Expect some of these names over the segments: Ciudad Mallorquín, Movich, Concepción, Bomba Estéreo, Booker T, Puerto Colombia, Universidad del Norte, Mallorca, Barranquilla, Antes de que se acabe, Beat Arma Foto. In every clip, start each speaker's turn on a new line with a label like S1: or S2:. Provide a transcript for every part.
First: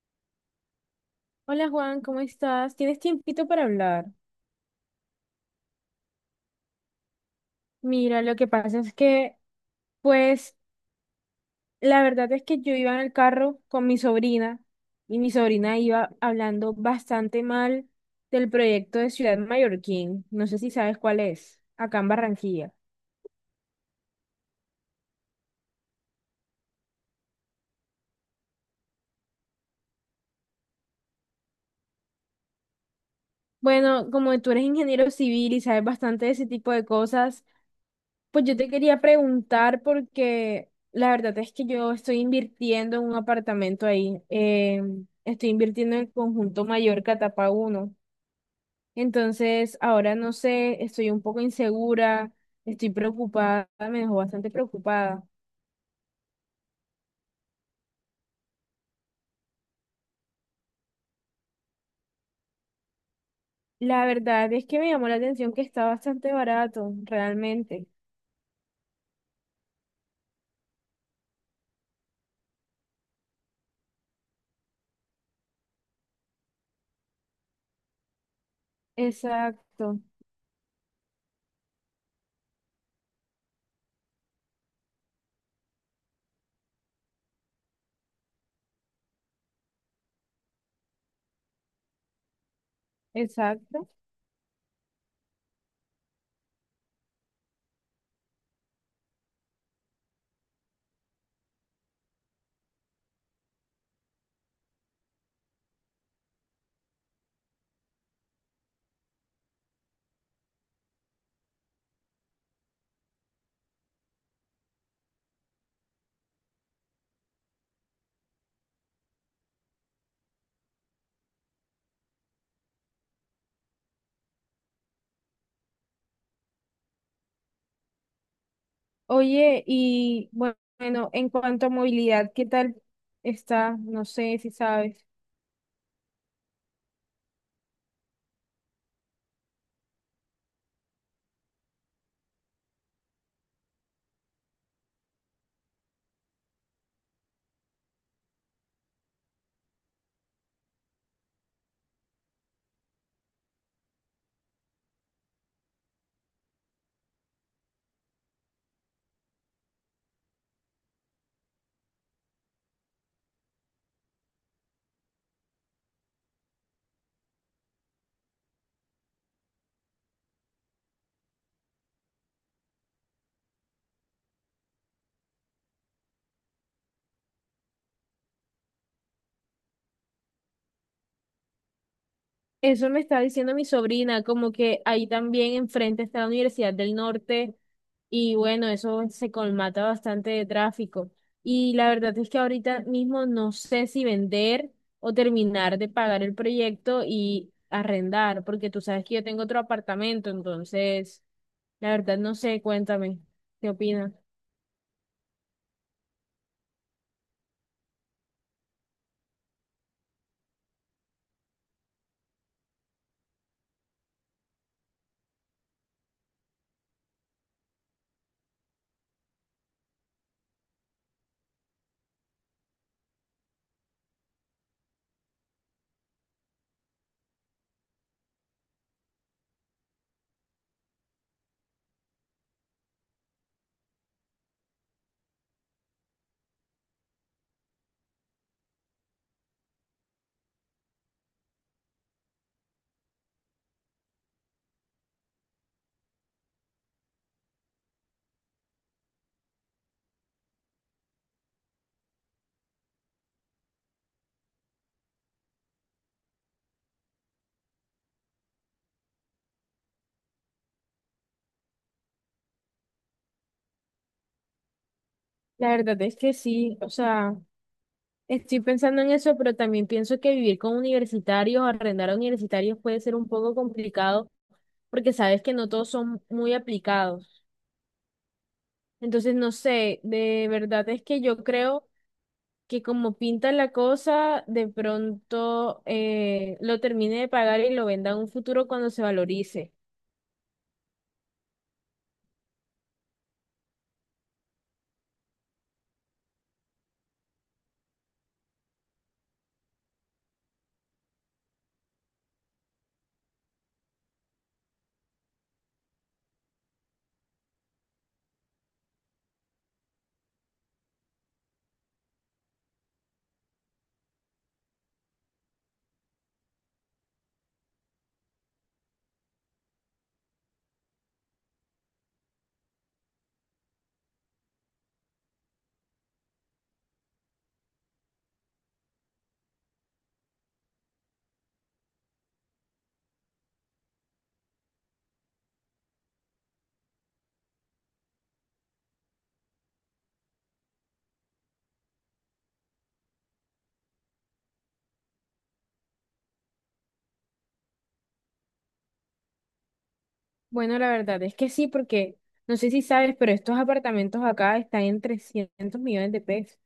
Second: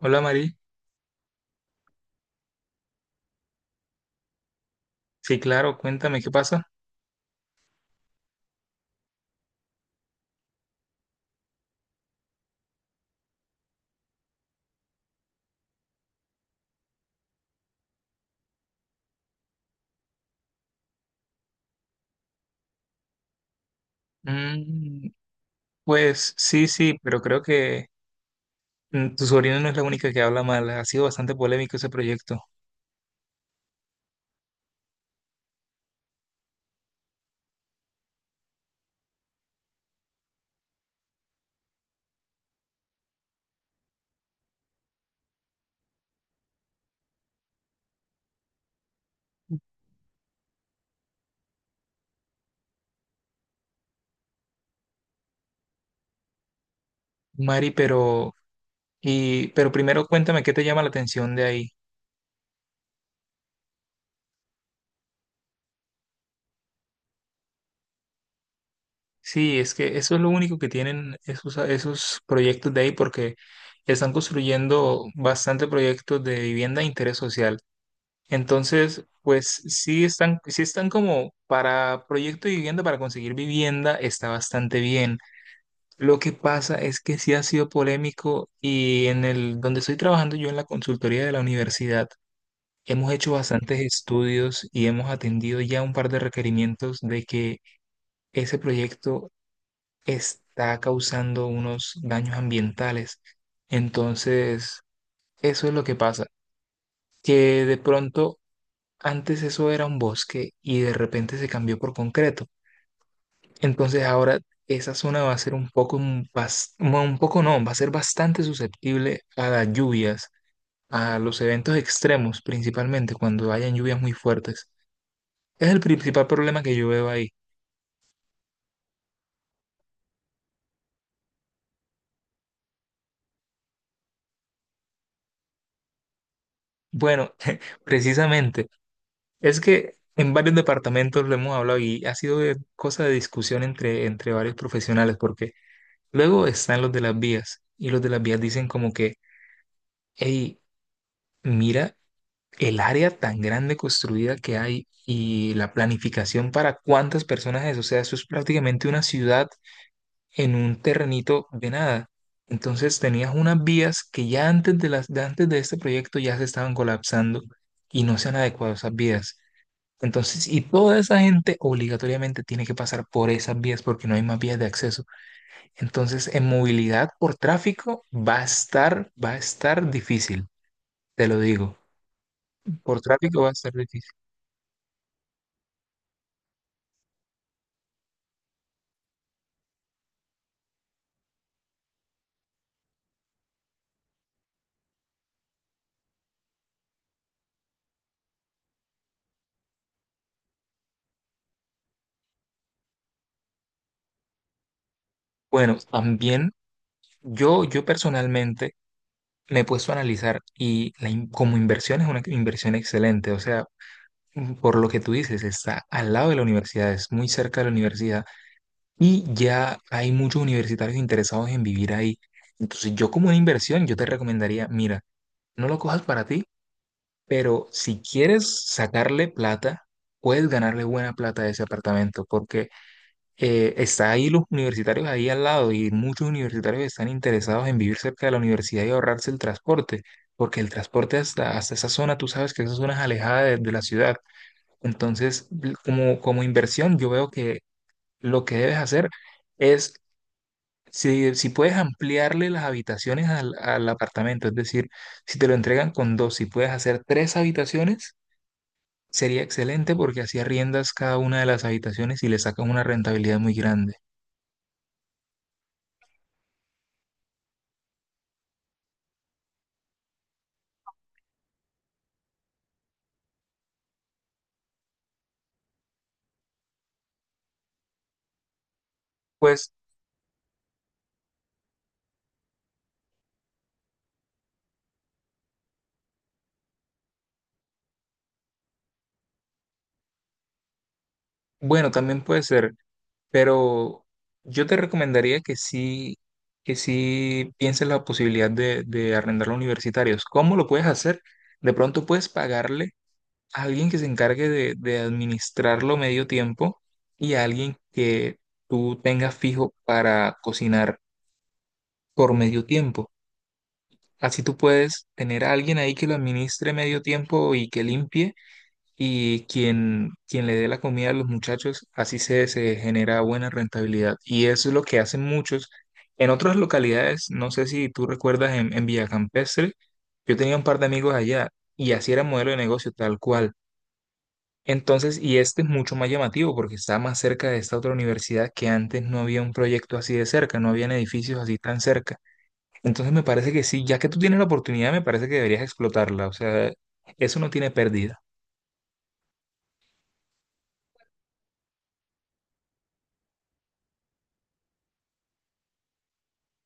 S1: Hola Mari,
S2: Hola Juan, ¿cómo estás? ¿Tienes tiempito para hablar?
S1: sí, claro, cuéntame qué pasa.
S2: Mira, lo que pasa es que, pues, la verdad es que yo iba en el carro con mi sobrina y mi sobrina iba hablando bastante mal del proyecto de Ciudad Mallorquín. No sé si sabes cuál es, acá en Barranquilla.
S1: Mm, pues sí, pero creo que tu sobrina no es la única que habla mal, ha sido bastante polémico ese proyecto.
S2: Bueno, como tú eres ingeniero civil y sabes bastante de ese tipo de cosas, pues yo te quería preguntar porque la verdad es que yo estoy invirtiendo en un apartamento ahí. Estoy invirtiendo en el conjunto Mallorca etapa uno. Entonces, ahora no sé, estoy un poco insegura, estoy preocupada, me dejó bastante preocupada.
S1: Mari, pero, y, pero primero cuéntame qué te llama la atención de ahí.
S2: La verdad es que me llamó la atención que está bastante barato, realmente.
S1: Sí, es que eso es lo único que tienen esos proyectos de ahí porque están construyendo bastante proyectos de vivienda de interés social. Entonces, pues
S2: Exacto,
S1: sí están como para proyecto de vivienda, para conseguir vivienda, está bastante bien. Lo que pasa es que sí ha sido polémico y en el donde estoy trabajando yo en la consultoría de la universidad, hemos hecho bastantes
S2: exacto.
S1: estudios y hemos atendido ya un par de requerimientos de que ese proyecto está causando unos daños ambientales. Entonces, eso es lo que pasa, que de pronto antes eso era un bosque y de repente se cambió por concreto. Entonces ahora esa zona va a ser un poco, no, un poco no, va a ser bastante susceptible a las lluvias, a los eventos extremos principalmente, cuando hayan lluvias muy fuertes. Es el principal problema que yo veo ahí.
S2: Oye, y bueno, en cuanto a movilidad, ¿qué tal está? No sé si sabes.
S1: Bueno, precisamente, es que en varios departamentos lo hemos hablado y ha sido cosa de discusión entre varios profesionales, porque luego están los de las vías y los de las vías dicen como que, hey, mira el área tan grande construida que hay y la planificación para cuántas personas es. O sea, eso es prácticamente una ciudad en un terrenito de nada. Entonces tenías unas vías que ya antes de antes de este proyecto ya se estaban colapsando y no se han adecuado a esas vías. Entonces, y toda esa gente obligatoriamente tiene que pasar por esas vías porque no hay más vías de acceso. Entonces, en movilidad por tráfico va a estar difícil, te lo digo.
S2: Eso
S1: Por
S2: me está
S1: tráfico va a
S2: diciendo mi
S1: estar difícil.
S2: sobrina, como que ahí también enfrente está la Universidad del Norte y bueno, eso se colmata bastante de tráfico. Y la verdad es que ahorita mismo no sé si vender o terminar de pagar el proyecto y arrendar, porque tú sabes que yo tengo otro apartamento, entonces, la verdad no sé, cuéntame, ¿qué opinas?
S1: Bueno, también yo personalmente me he puesto a analizar y como inversión es una inversión excelente, o sea, por lo que tú dices, está al lado de la universidad, es muy cerca de la universidad y ya hay muchos universitarios interesados en vivir ahí. Entonces yo como una inversión, yo te recomendaría, mira, no lo cojas para ti, pero si quieres sacarle plata, puedes ganarle buena plata a ese apartamento, porque está ahí los universitarios ahí al lado y muchos universitarios están interesados en vivir cerca de la universidad y ahorrarse el transporte, porque el transporte hasta esa zona, tú sabes que esa zona es alejada de la ciudad. Entonces, como, como inversión, yo veo que lo que debes hacer es, si puedes ampliarle las habitaciones al apartamento, es decir, si te lo entregan con dos, si puedes hacer tres habitaciones, sería excelente porque así arriendas cada una de las habitaciones y le sacas una rentabilidad muy grande.
S2: La verdad es que sí, o sea... Estoy pensando en eso, pero también pienso que vivir con universitarios, arrendar a universitarios puede ser un poco complicado porque sabes que no todos son muy aplicados. Entonces, no
S1: Pues
S2: sé, de verdad es que yo creo que como pinta la cosa, de pronto lo termine de pagar y lo venda en un futuro cuando se valorice.
S1: bueno, también puede ser, pero yo te recomendaría que sí pienses la posibilidad de arrendarlo a universitarios. ¿Cómo lo puedes hacer? De pronto puedes pagarle a alguien que se encargue de administrarlo medio tiempo y a alguien que tú tengas fijo para cocinar por medio tiempo. Así tú puedes tener a alguien ahí que lo administre medio tiempo y que limpie y quien le dé la comida a los muchachos, así se genera buena rentabilidad. Y eso es lo que hacen muchos. En otras localidades, no sé si tú recuerdas en Villa Campestre, yo tenía un par de amigos allá y así era modelo de negocio tal cual. Entonces, y este es mucho más llamativo porque está más cerca de esta otra universidad que antes no había un proyecto así de cerca, no habían edificios así tan cerca. Entonces me parece que sí, ya que tú tienes la oportunidad, me parece que deberías explotarla. O sea, eso no tiene pérdida.
S2: Bueno, la verdad es que sí, porque no sé si sabes, pero estos apartamentos acá están en 300 millones de pesos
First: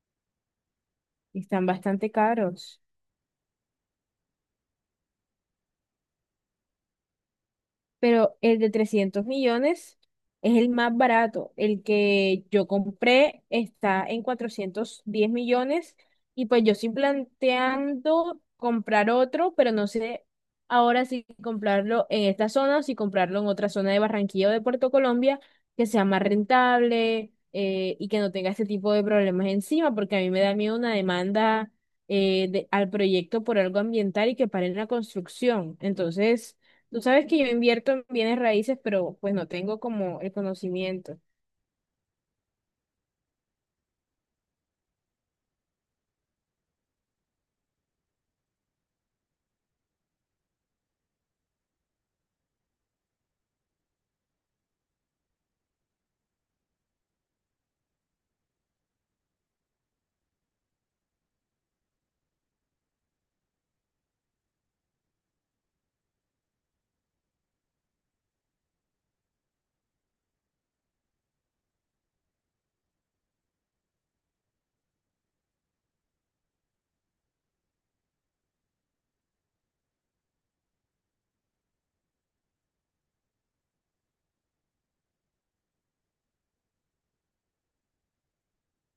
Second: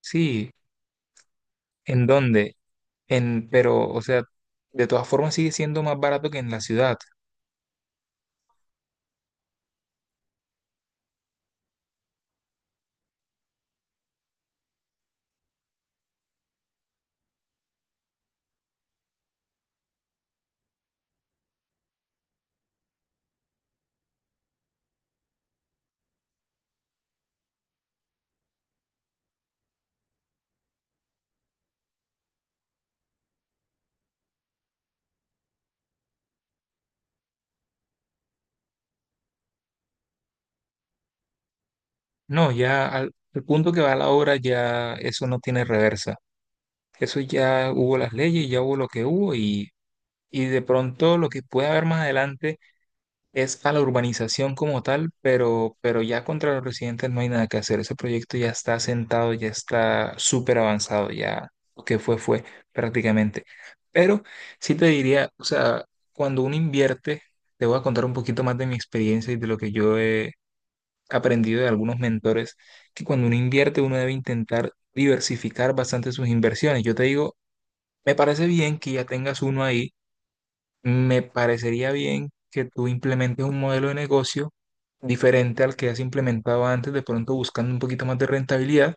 S1: Sí,
S2: y están
S1: ¿en
S2: bastante
S1: dónde?
S2: caros.
S1: En, pero, o sea, de todas formas sigue siendo más barato que en la ciudad.
S2: Pero el de 300 millones es el más barato. El que yo compré está en 410 millones y pues yo estoy planteando comprar otro, pero no sé ahora si comprarlo en esta zona o si comprarlo en otra zona de Barranquilla o de Puerto Colombia que sea más rentable. Y que no tenga este tipo de problemas encima, porque a mí me da miedo una demanda al proyecto por algo ambiental y que paren la construcción. Entonces, tú sabes que yo invierto en bienes raíces, pero pues no tengo como el conocimiento.
S1: No, ya al punto que va la obra ya eso no tiene reversa. Eso ya hubo las leyes, ya hubo lo que hubo y de pronto lo que puede haber más adelante es a la urbanización como tal, pero ya contra los residentes no hay nada que hacer. Ese proyecto ya está sentado, ya está súper avanzado, ya lo que fue, fue prácticamente. Pero sí te diría, o sea, cuando uno invierte, te voy a contar un poquito más de mi experiencia y de lo que yo he aprendido de algunos mentores, que cuando uno invierte, uno debe intentar diversificar bastante sus inversiones. Yo te digo, me parece bien que ya tengas uno ahí, me parecería bien que tú implementes un modelo de negocio diferente al que has implementado antes, de pronto buscando un poquito más de rentabilidad,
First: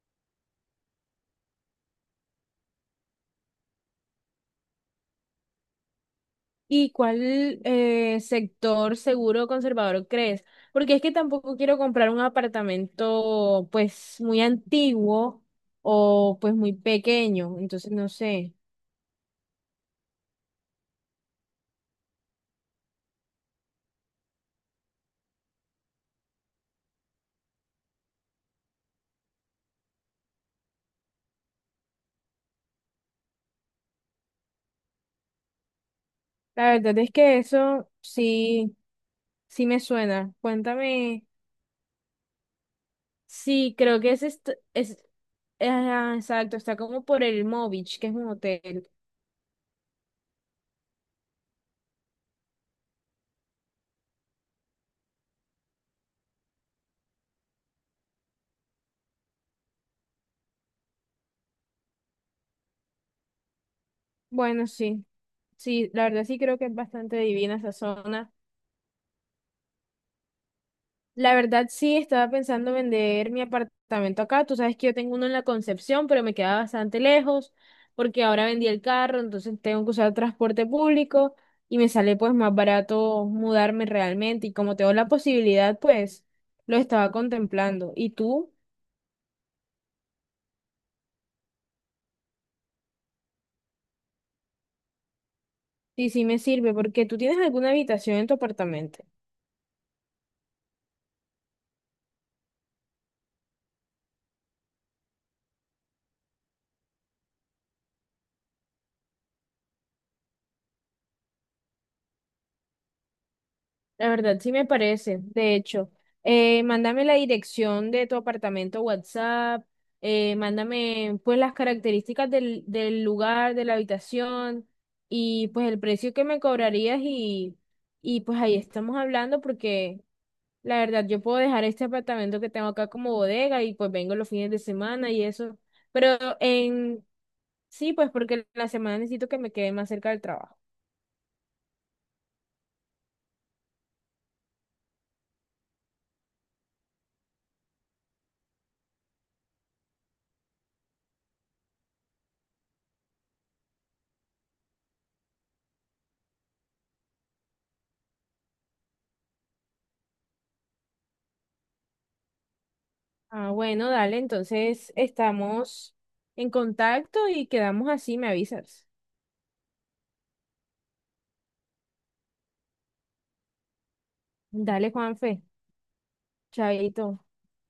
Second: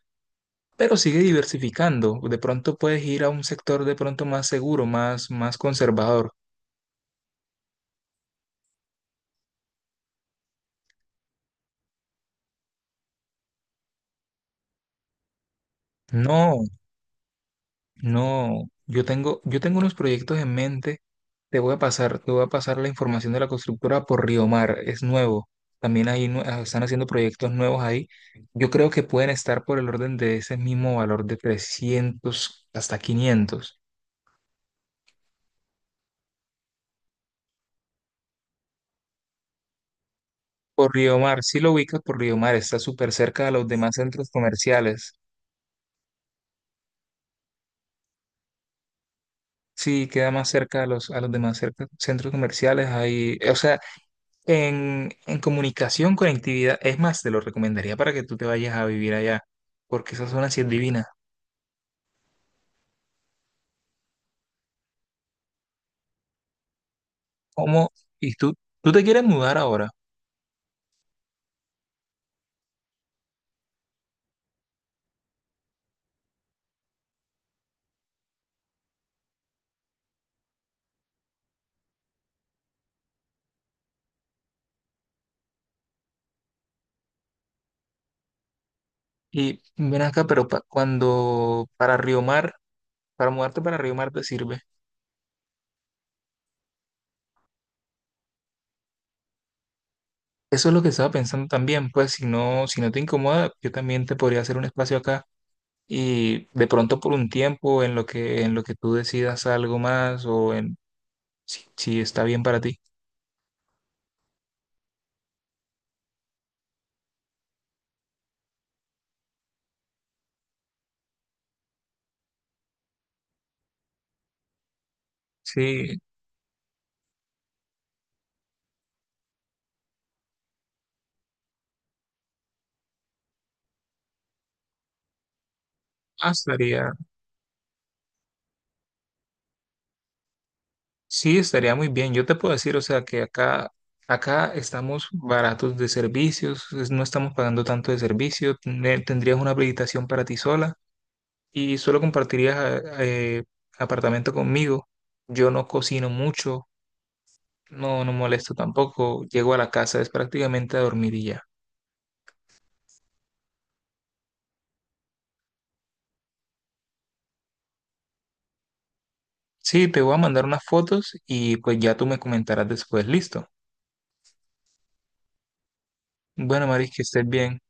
S1: pero sigue diversificando. De pronto puedes ir a un sector de pronto más seguro, más, más conservador.
S2: ¿Y cuál sector seguro conservador crees? Porque es que tampoco quiero comprar un apartamento pues muy antiguo o pues
S1: No,
S2: muy pequeño, entonces no sé.
S1: no. Yo tengo unos proyectos en mente. Te voy a pasar la información de la constructora por Río Mar. Es nuevo. También ahí están haciendo proyectos nuevos ahí. Yo creo que pueden estar por el orden de ese mismo valor de 300 hasta 500.
S2: La verdad es que eso sí, sí me suena.
S1: Por Río
S2: Cuéntame,
S1: Mar, sí lo ubicas por Río Mar, está súper cerca de los
S2: sí,
S1: demás
S2: creo que es,
S1: centros
S2: est- es,
S1: comerciales.
S2: ah, exacto, está como por el Movich, que es un hotel.
S1: Sí, queda más cerca a a los demás centros comerciales. Ahí, o sea, en comunicación, conectividad, es más, te lo recomendaría para que tú te vayas a vivir allá, porque esa zona sí es divina.
S2: Bueno, sí, sí, la verdad sí creo que es bastante divina esa
S1: ¿Cómo?
S2: zona.
S1: Y tú te quieres mudar ahora.
S2: La verdad sí estaba pensando vender mi apartamento acá. Tú sabes que yo tengo uno en la Concepción, pero me queda bastante lejos porque ahora vendí el carro, entonces tengo que usar transporte público y me sale pues más barato mudarme realmente. Y como tengo la posibilidad, pues lo estaba contemplando. ¿Y tú?
S1: Y ven acá, pero cuando para Río Mar, para mudarte para Río Mar te sirve.
S2: Sí, sí me sirve porque tú tienes alguna habitación en tu apartamento.
S1: Eso es lo que estaba pensando también, pues si no, si no te incomoda, yo también te podría hacer un espacio acá. Y de pronto por un tiempo en lo que tú decidas algo más o en si, si está bien para ti.
S2: La verdad, sí me parece. De hecho, mándame la dirección de tu apartamento WhatsApp, mándame pues las características del lugar, de la habitación y pues el
S1: Sí,
S2: precio que me cobrarías y pues ahí estamos hablando porque la verdad yo puedo dejar este apartamento que tengo acá como bodega y pues vengo los fines de semana y eso. Pero
S1: ah, estaría,
S2: en sí, pues porque la semana necesito que me quede más cerca del trabajo.
S1: sí, estaría muy bien. Yo te puedo decir, o sea, que acá, acá estamos baratos de servicios, no estamos pagando tanto de servicio, tendrías una habilitación para ti sola y solo compartirías apartamento conmigo. Yo no cocino mucho, no, no molesto tampoco, llego a la casa, es prácticamente a dormir y ya.
S2: Ah, bueno, dale, entonces estamos en contacto y quedamos así, me avisas.
S1: Sí, te voy a mandar unas fotos y pues ya tú me comentarás después. Listo.
S2: Dale, Juanfe,
S1: Bueno, Maris, que
S2: chaito.
S1: estés bien.